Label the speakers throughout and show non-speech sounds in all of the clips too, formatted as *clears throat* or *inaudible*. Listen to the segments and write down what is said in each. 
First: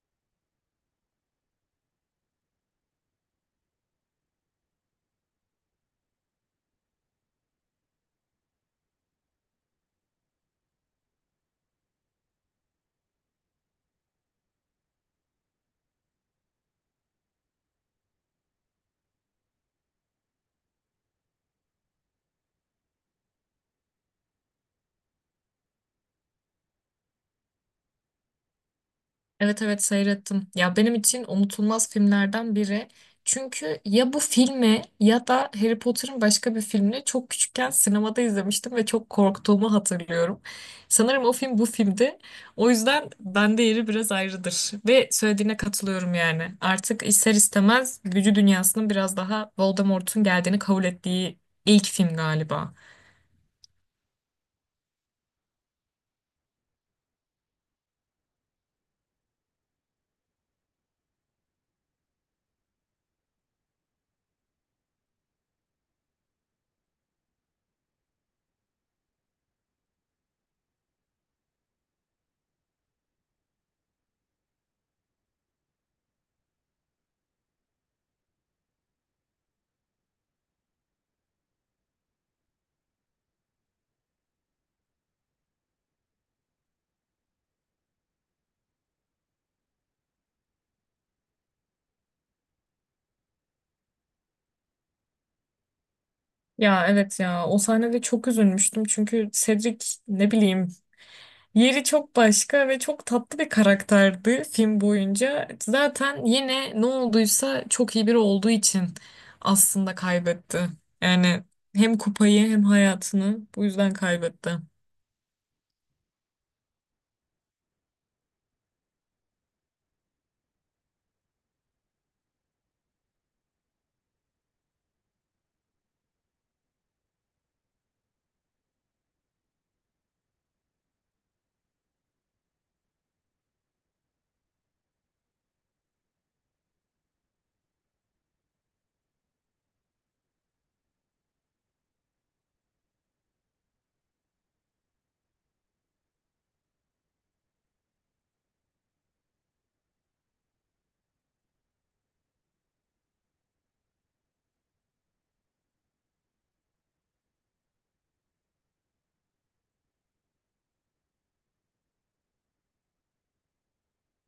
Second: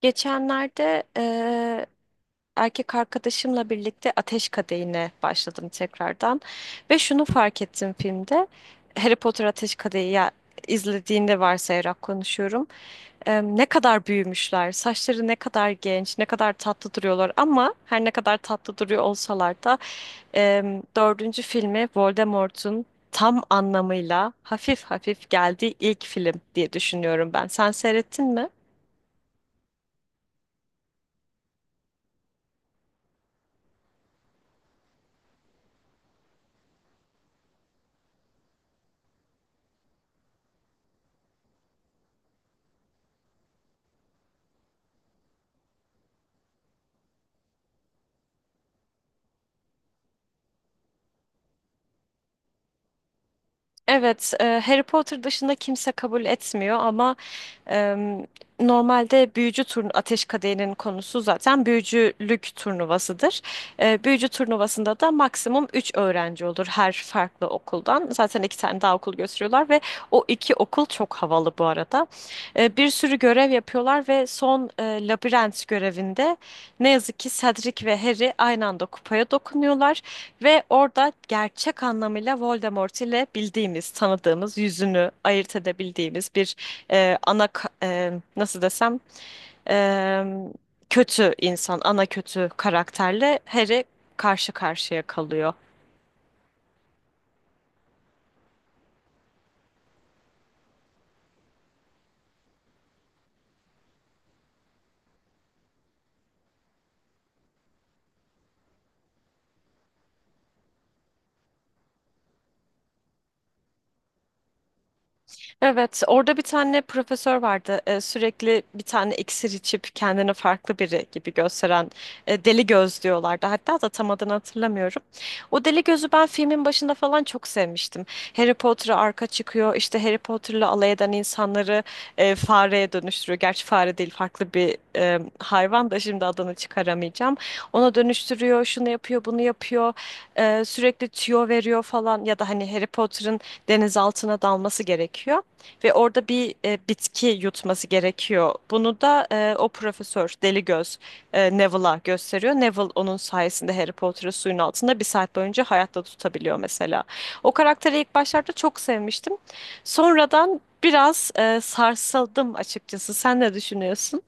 Speaker 1: Geçenlerde erkek arkadaşımla birlikte Ateş Kadehi'ne başladım tekrardan ve şunu fark ettim filmde. Harry Potter Ateş Kadehi ya, izlediğinde varsayarak konuşuyorum. Ne kadar büyümüşler, saçları ne kadar genç, ne kadar tatlı duruyorlar ama her ne kadar tatlı duruyor olsalar da dördüncü filmi Voldemort'un tam anlamıyla hafif hafif geldiği ilk film diye düşünüyorum ben. Sen seyrettin mi?
Speaker 2: Evet evet seyrettim. Ya benim için unutulmaz filmlerden biri. Çünkü ya bu filmi ya da Harry Potter'ın başka bir filmini çok küçükken sinemada izlemiştim ve çok korktuğumu hatırlıyorum. Sanırım o film bu filmdi. O yüzden bende yeri biraz ayrıdır. Ve söylediğine katılıyorum yani. Artık ister istemez büyü dünyasının biraz daha Voldemort'un geldiğini kabul ettiği ilk film galiba.
Speaker 1: Evet, Harry Potter dışında kimse kabul etmiyor ama em, normalde büyücü turnu Ateş Kadehi'nin konusu zaten büyücülük turnuvasıdır. Büyücü turnuvasında da maksimum 3 öğrenci olur her farklı okuldan. Zaten iki tane daha okul gösteriyorlar ve o iki okul çok havalı bu arada. Bir sürü görev yapıyorlar ve son labirent görevinde ne yazık ki Cedric ve Harry aynı anda kupaya dokunuyorlar. Ve orada gerçek anlamıyla Voldemort ile bildiğimiz, tanıdığımız, yüzünü ayırt edebildiğimiz bir nasıl desem e, kötü insan, ana kötü karakterle Harry karşı karşıya kalıyor.
Speaker 2: Ya evet ya o sahnede çok üzülmüştüm çünkü Cedric ne bileyim yeri çok başka ve çok tatlı bir karakterdi film boyunca. Zaten yine ne olduysa çok iyi biri olduğu için aslında kaybetti. Yani hem kupayı hem hayatını bu yüzden kaybetti.
Speaker 1: Evet, orada bir tane profesör vardı. Sürekli bir tane iksir içip kendini farklı biri gibi gösteren deli göz diyorlardı. Hatta da tam adını hatırlamıyorum. O deli gözü ben filmin başında falan çok sevmiştim. Harry Potter'a arka çıkıyor. İşte Harry Potter'la alay eden insanları fareye dönüştürüyor. Gerçi fare değil, farklı bir hayvan da şimdi adını çıkaramayacağım. Ona dönüştürüyor, şunu yapıyor, bunu yapıyor. Sürekli tüyo veriyor falan ya da hani Harry Potter'ın deniz altına dalması gerekiyor. Ve orada bir bitki yutması gerekiyor. Bunu da o profesör Deli Göz Neville'a gösteriyor. Neville onun sayesinde Harry Potter'ı suyun altında bir saat boyunca hayatta tutabiliyor mesela. O karakteri ilk başlarda çok sevmiştim. Sonradan biraz sarsıldım açıkçası. Sen ne düşünüyorsun?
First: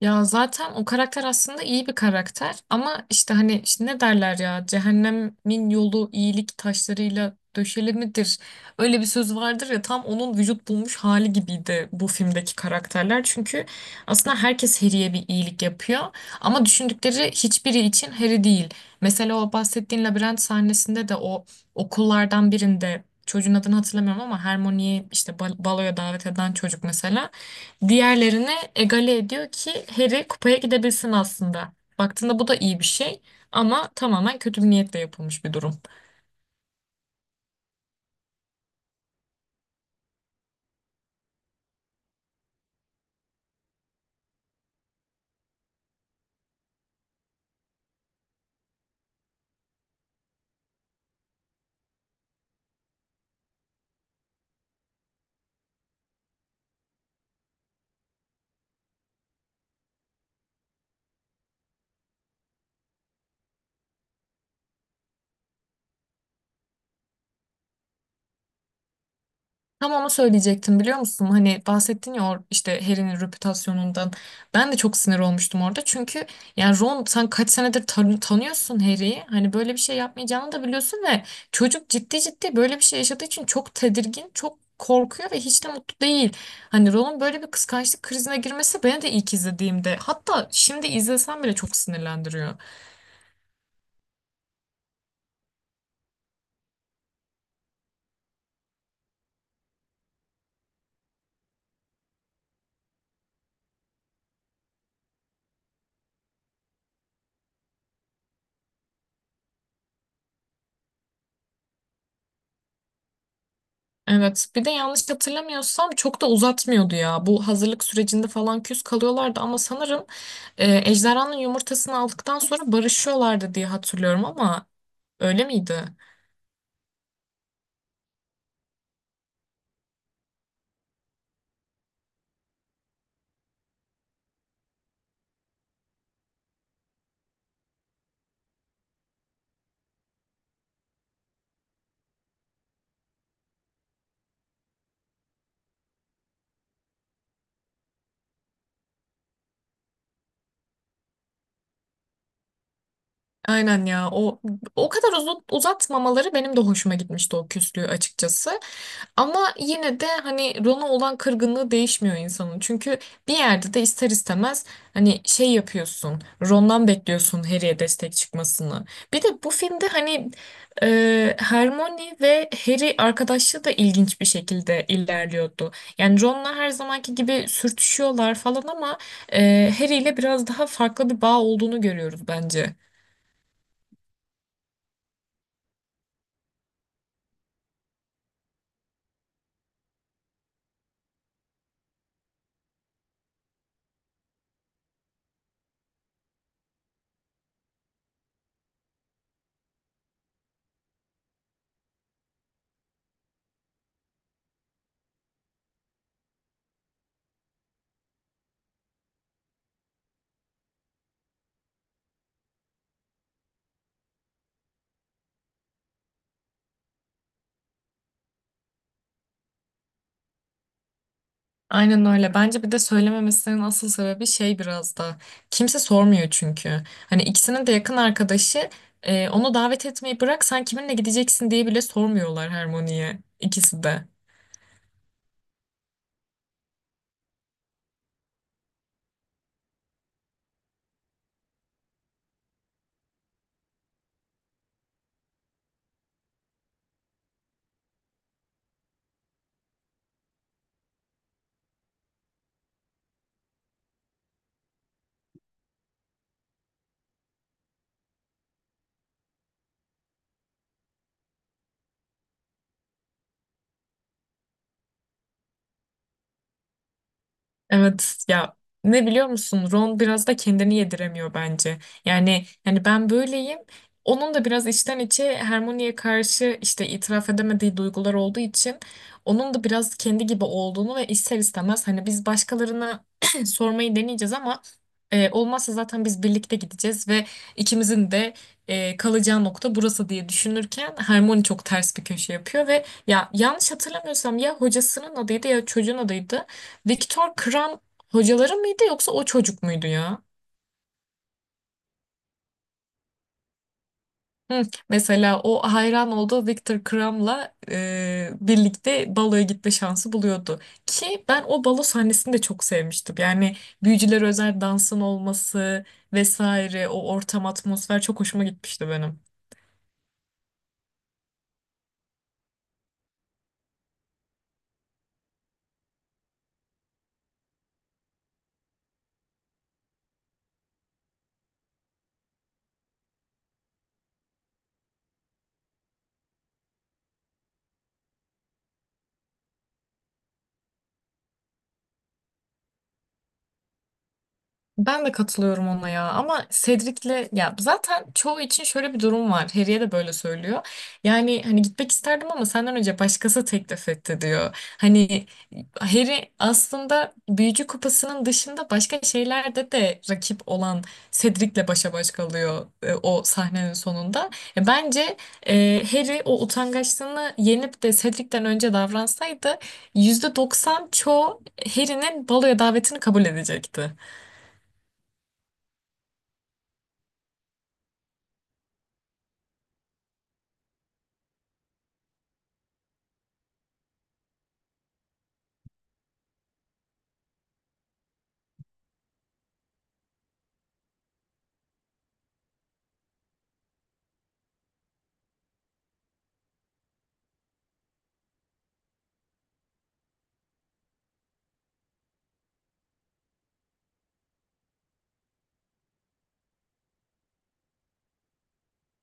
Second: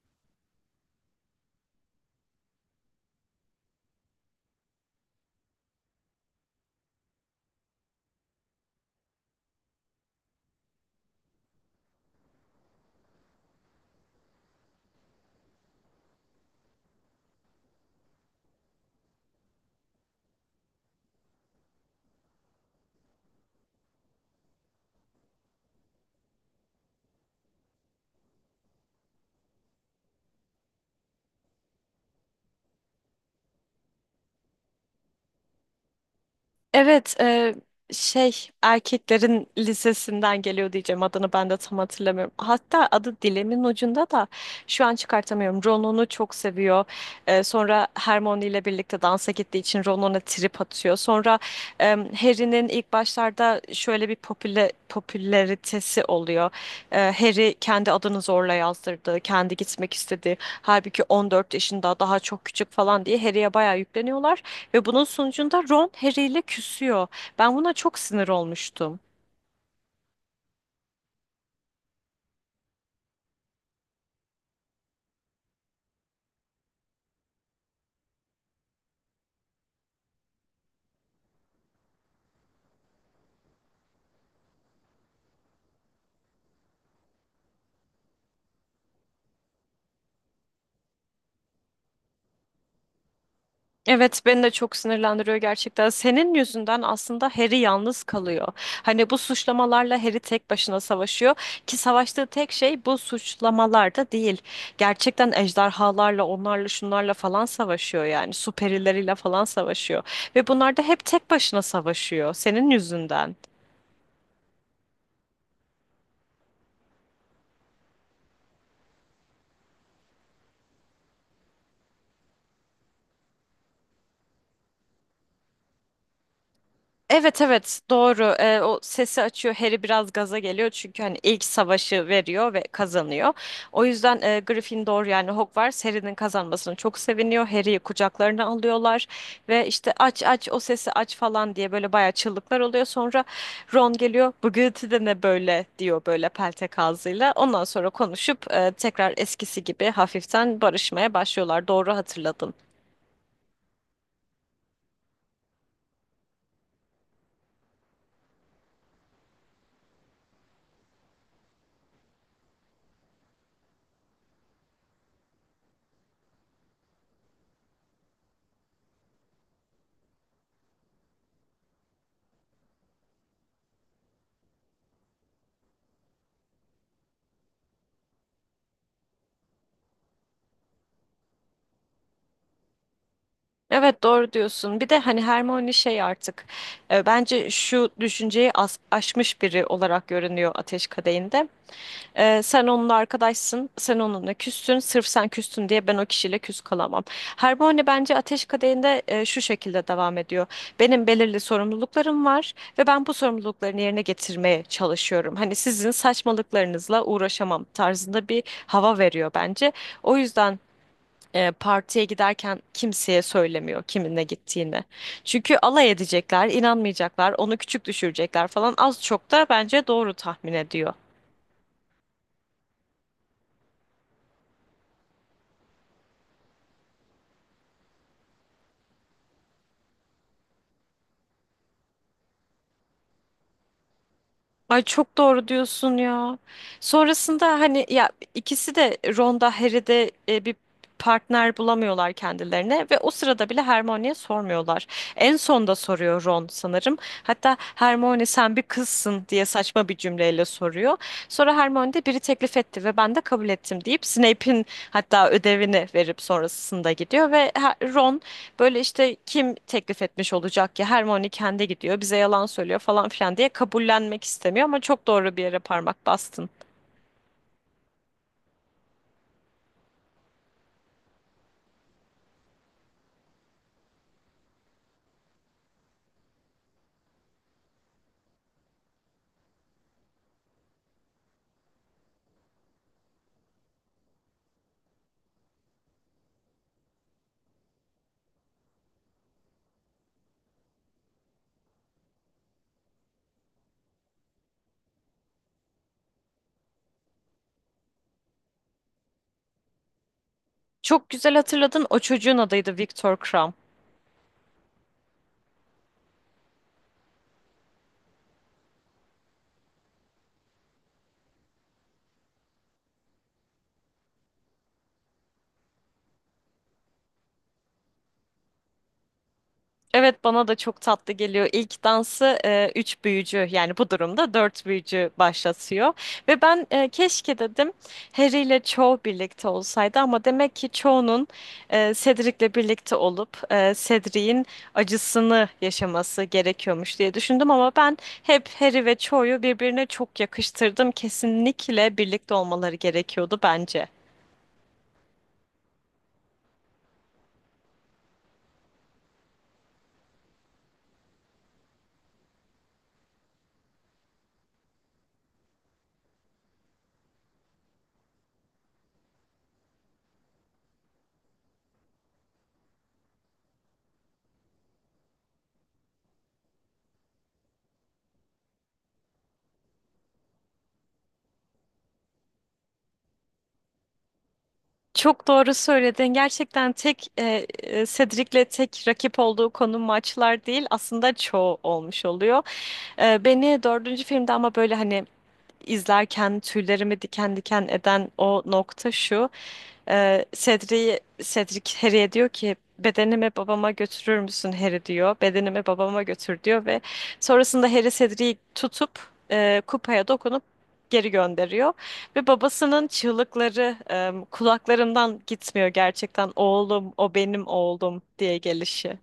Speaker 2: Ya zaten o karakter aslında iyi bir karakter ama işte hani işte ne derler ya cehennemin yolu iyilik taşlarıyla döşeli midir? Öyle bir söz vardır ya tam onun vücut bulmuş hali gibiydi bu filmdeki karakterler. Çünkü aslında herkes Harry'e bir iyilik yapıyor ama düşündükleri hiçbiri için Harry değil. Mesela o bahsettiğin labirent sahnesinde de o okullardan birinde çocuğun adını hatırlamıyorum ama Hermione'yi işte baloya davet eden çocuk mesela. Diğerlerine egale ediyor ki Harry kupaya gidebilsin aslında. Baktığında bu da iyi bir şey ama tamamen kötü bir niyetle yapılmış bir durum.
Speaker 1: Evet, şey erkeklerin lisesinden geliyor diyeceğim adını ben de tam hatırlamıyorum. Hatta adı dilimin ucunda da şu an çıkartamıyorum. Ron çok seviyor. Sonra Hermione ile birlikte dansa gittiği için Ron ona trip atıyor. Sonra e, Harry'nin ilk başlarda şöyle bir popülaritesi oluyor. Harry kendi adını zorla yazdırdı. Kendi gitmek istedi. Halbuki 14 yaşında daha çok küçük falan diye Harry'ye bayağı yükleniyorlar. Ve bunun sonucunda Ron Harry ile küsüyor. Ben buna çok sinir olmuştum.
Speaker 2: Tam onu söyleyecektim biliyor musun? Hani bahsettin ya işte Harry'nin reputasyonundan. Ben de çok sinir olmuştum orada. Çünkü yani Ron sen kaç senedir tanıyorsun Harry'i. Hani böyle bir şey yapmayacağını da biliyorsun ve çocuk ciddi ciddi böyle bir şey yaşadığı için çok tedirgin, çok korkuyor ve hiç de mutlu değil. Hani Ron'un böyle bir kıskançlık krizine girmesi beni de ilk izlediğimde hatta şimdi izlesem bile çok sinirlendiriyor.
Speaker 1: Evet, beni de çok sinirlendiriyor gerçekten. Senin yüzünden aslında Harry yalnız kalıyor. Hani bu suçlamalarla Harry tek başına savaşıyor ki savaştığı tek şey bu suçlamalarda değil. Gerçekten ejderhalarla, onlarla, şunlarla falan savaşıyor yani. Süperileriyle falan savaşıyor ve bunlar da hep tek başına savaşıyor senin yüzünden.
Speaker 2: Evet. Bir de yanlış hatırlamıyorsam çok da uzatmıyordu ya. Bu hazırlık sürecinde falan küs kalıyorlardı ama sanırım ejderhanın yumurtasını aldıktan sonra barışıyorlardı diye hatırlıyorum ama öyle miydi?
Speaker 1: Evet evet, doğru. O sesi açıyor. Harry biraz gaza geliyor çünkü hani ilk savaşı veriyor ve kazanıyor. O yüzden Gryffindor yani Hogwarts Harry'nin kazanmasına çok seviniyor. Harry'yi kucaklarına alıyorlar ve işte aç aç o sesi aç falan diye böyle bayağı çığlıklar oluyor. Sonra Ron geliyor. Bu gürültü de ne böyle diyor böyle peltek ağzıyla. Ondan sonra konuşup tekrar eskisi gibi hafiften barışmaya başlıyorlar. Doğru hatırladın.
Speaker 2: Aynen ya. O kadar uzun, uzatmamaları benim de hoşuma gitmişti o küslüğü açıkçası. Ama yine de hani Ron'a olan kırgınlığı değişmiyor insanın. Çünkü bir yerde de ister istemez hani şey yapıyorsun. Ron'dan bekliyorsun Harry'e destek çıkmasını. Bir de bu filmde hani Hermione ve Harry arkadaşlığı da ilginç bir şekilde ilerliyordu. Yani Ron'la her zamanki gibi sürtüşüyorlar falan ama Harry ile biraz daha farklı bir bağ olduğunu görüyoruz bence.
Speaker 1: Evet, doğru diyorsun. Bir de hani Hermione şey artık bence şu düşünceyi aşmış biri olarak görünüyor Ateş Kadehi'nde. Sen onunla arkadaşsın, sen onunla küstün, sırf sen küstün diye ben o kişiyle küs kalamam. Hermione bence Ateş Kadehi'nde şu şekilde devam ediyor. Benim belirli sorumluluklarım var ve ben bu sorumluluklarını yerine getirmeye çalışıyorum. Hani sizin saçmalıklarınızla uğraşamam tarzında bir hava veriyor bence. O yüzden partiye giderken kimseye söylemiyor kiminle gittiğini. Çünkü alay edecekler, inanmayacaklar, onu küçük düşürecekler falan az çok da bence doğru tahmin ediyor.
Speaker 2: Aynen öyle. Bence bir de söylememesinin asıl sebebi şey biraz da. Kimse sormuyor çünkü. Hani ikisinin de yakın arkadaşı onu davet etmeyi bırak sen kiminle gideceksin diye bile sormuyorlar Harmony'ye ikisi de.
Speaker 1: Ay, çok doğru diyorsun ya. Sonrasında hani ya ikisi de Ron'da Harry'de bir partner bulamıyorlar kendilerine ve o sırada bile Hermione'ye sormuyorlar. En son da soruyor Ron sanırım. Hatta Hermione sen bir kızsın diye saçma bir cümleyle soruyor. Sonra Hermione de biri teklif etti ve ben de kabul ettim deyip Snape'in hatta ödevini verip sonrasında gidiyor ve Ron böyle işte kim teklif etmiş olacak ki Hermione kendi gidiyor bize yalan söylüyor falan filan diye kabullenmek istemiyor ama çok doğru bir yere parmak bastın.
Speaker 2: Evet ya ne biliyor musun Ron biraz da kendini yediremiyor bence. Yani ben böyleyim. Onun da biraz içten içe Hermione'ye karşı işte itiraf edemediği duygular olduğu için onun da biraz kendi gibi olduğunu ve ister istemez hani biz başkalarına *clears throat* sormayı deneyeceğiz ama olmazsa zaten biz birlikte gideceğiz ve ikimizin de kalacağı nokta burası diye düşünürken Hermione çok ters bir köşe yapıyor ve ya yanlış hatırlamıyorsam ya hocasının adıydı ya çocuğun adıydı. Viktor Kram hocaları mıydı yoksa o çocuk muydu ya?
Speaker 1: Çok güzel hatırladın, o çocuğun adıydı Victor Krum.
Speaker 2: Hı, mesela o hayran olduğu Viktor Kram'la birlikte baloya gitme şansı buluyordu. Ki ben o balo sahnesini de çok sevmiştim. Yani büyücüler özel dansın olması vesaire o ortam atmosfer çok hoşuma gitmişti benim.
Speaker 1: Evet, bana da çok tatlı geliyor. İlk dansı üç büyücü yani bu durumda dört büyücü başlatıyor. Ve ben keşke dedim Harry ile Cho birlikte olsaydı ama demek ki Cho'nun Cedric'le birlikte olup Cedric'in acısını yaşaması gerekiyormuş diye düşündüm ama ben hep Harry ve Cho'yu birbirine çok yakıştırdım. Kesinlikle birlikte olmaları gerekiyordu bence.
Speaker 2: Ben de katılıyorum ona ya ama Cedric'le ya zaten çoğu için şöyle bir durum var. Harry'e de böyle söylüyor. Yani hani gitmek isterdim ama senden önce başkası teklif etti diyor. Hani Harry aslında Büyücü Kupası'nın dışında başka şeylerde de rakip olan Cedric'le başa baş kalıyor o sahnenin sonunda. Bence Harry o utangaçlığını yenip de Cedric'ten önce davransaydı %90 çoğu Harry'nin baloya davetini kabul edecekti.
Speaker 1: Çok doğru söyledin. Gerçekten tek Cedric'le tek rakip olduğu konu maçlar değil, aslında çoğu olmuş oluyor. Beni dördüncü filmde ama böyle hani izlerken tüylerimi diken diken eden o nokta şu. Cedric Harry'e diyor ki bedenimi babama götürür müsün Harry diyor. Bedenimi babama götür diyor ve sonrasında Harry Cedric'i tutup kupaya dokunup geri gönderiyor. Ve babasının çığlıkları kulaklarımdan gitmiyor gerçekten, oğlum o benim oğlum diye gelişi.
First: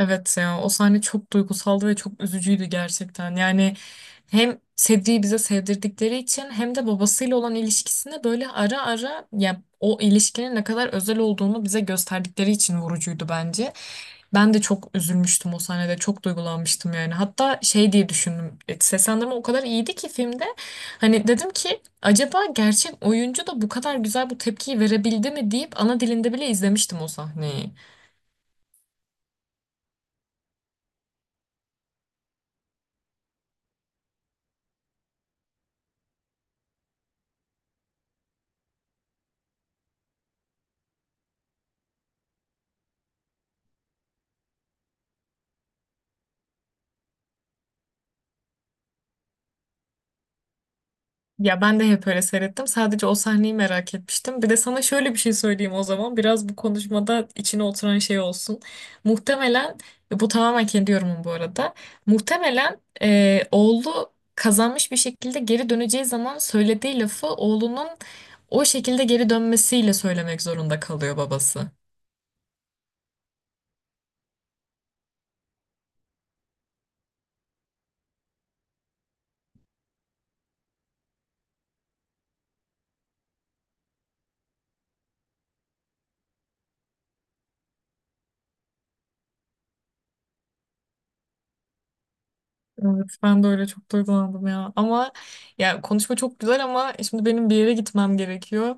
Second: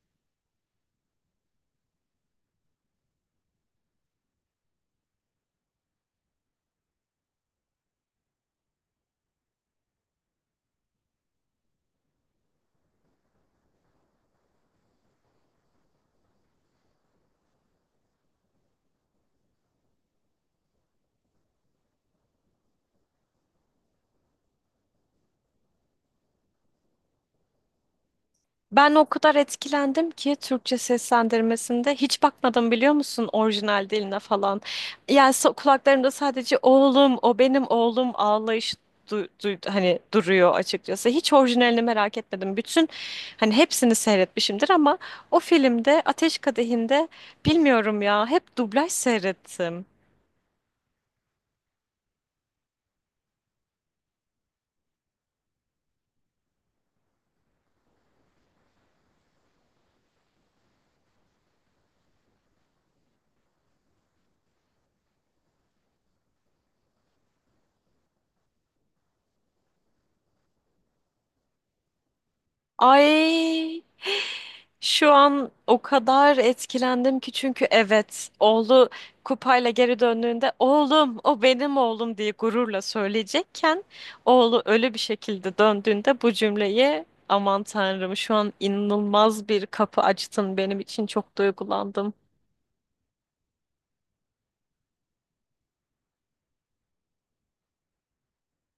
Speaker 2: Evet ya o sahne çok duygusaldı ve çok üzücüydü gerçekten. Yani hem Sedrik'i bize sevdirdikleri için hem de babasıyla olan ilişkisine böyle ara ara ya o ilişkinin ne kadar özel olduğunu bize gösterdikleri için vurucuydu bence. Ben de çok üzülmüştüm o sahnede. Çok duygulanmıştım yani. Hatta şey diye düşündüm. Seslendirme o kadar iyiydi ki filmde. Hani dedim ki acaba gerçek oyuncu da bu kadar güzel bu tepkiyi verebildi mi deyip ana dilinde bile izlemiştim o sahneyi.
Speaker 1: Ben o kadar etkilendim ki Türkçe seslendirmesinde hiç bakmadım biliyor musun orijinal diline falan. Yani kulaklarımda sadece oğlum o benim oğlum ağlayışı hani duruyor açıkçası. Hiç orijinalini merak etmedim. Bütün hani hepsini seyretmişimdir ama o filmde Ateş Kadehi'nde bilmiyorum ya hep dublaj seyrettim.
Speaker 2: Ya ben de hep öyle seyrettim. Sadece o sahneyi merak etmiştim. Bir de sana şöyle bir şey söyleyeyim o zaman. Biraz bu konuşmada içine oturan şey olsun. Muhtemelen, bu tamamen kendi yorumum bu arada. Muhtemelen oğlu kazanmış bir şekilde geri döneceği zaman söylediği lafı oğlunun o şekilde geri dönmesiyle söylemek zorunda kalıyor babası.
Speaker 1: Ay, şu an o kadar etkilendim ki çünkü evet, oğlu kupayla geri döndüğünde oğlum o benim oğlum diye gururla söyleyecekken oğlu ölü bir şekilde döndüğünde bu cümleyi, aman tanrım, şu an inanılmaz bir kapı açtın benim için, çok duygulandım.
Speaker 2: Evet, ben de öyle çok duygulandım ya. Ama ya konuşma çok güzel ama şimdi benim bir yere gitmem gerekiyor.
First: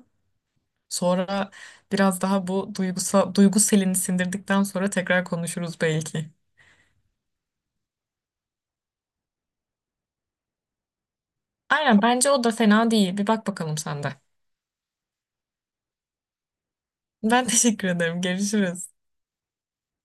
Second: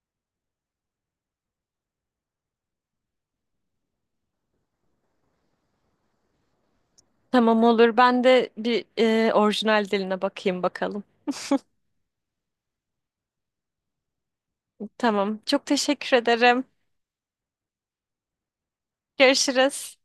Speaker 2: Sonra biraz daha bu duygusal, duygu selini sindirdikten sonra tekrar konuşuruz belki.
Speaker 1: Tamam, olur, ben de bir orijinal diline bakayım bakalım.
Speaker 2: Aynen bence o da fena değil. Bir bak bakalım sen de.
Speaker 1: Tamam, çok teşekkür ederim.
Speaker 2: Ben *laughs* teşekkür ederim. Görüşürüz.
Speaker 1: Görüşürüz.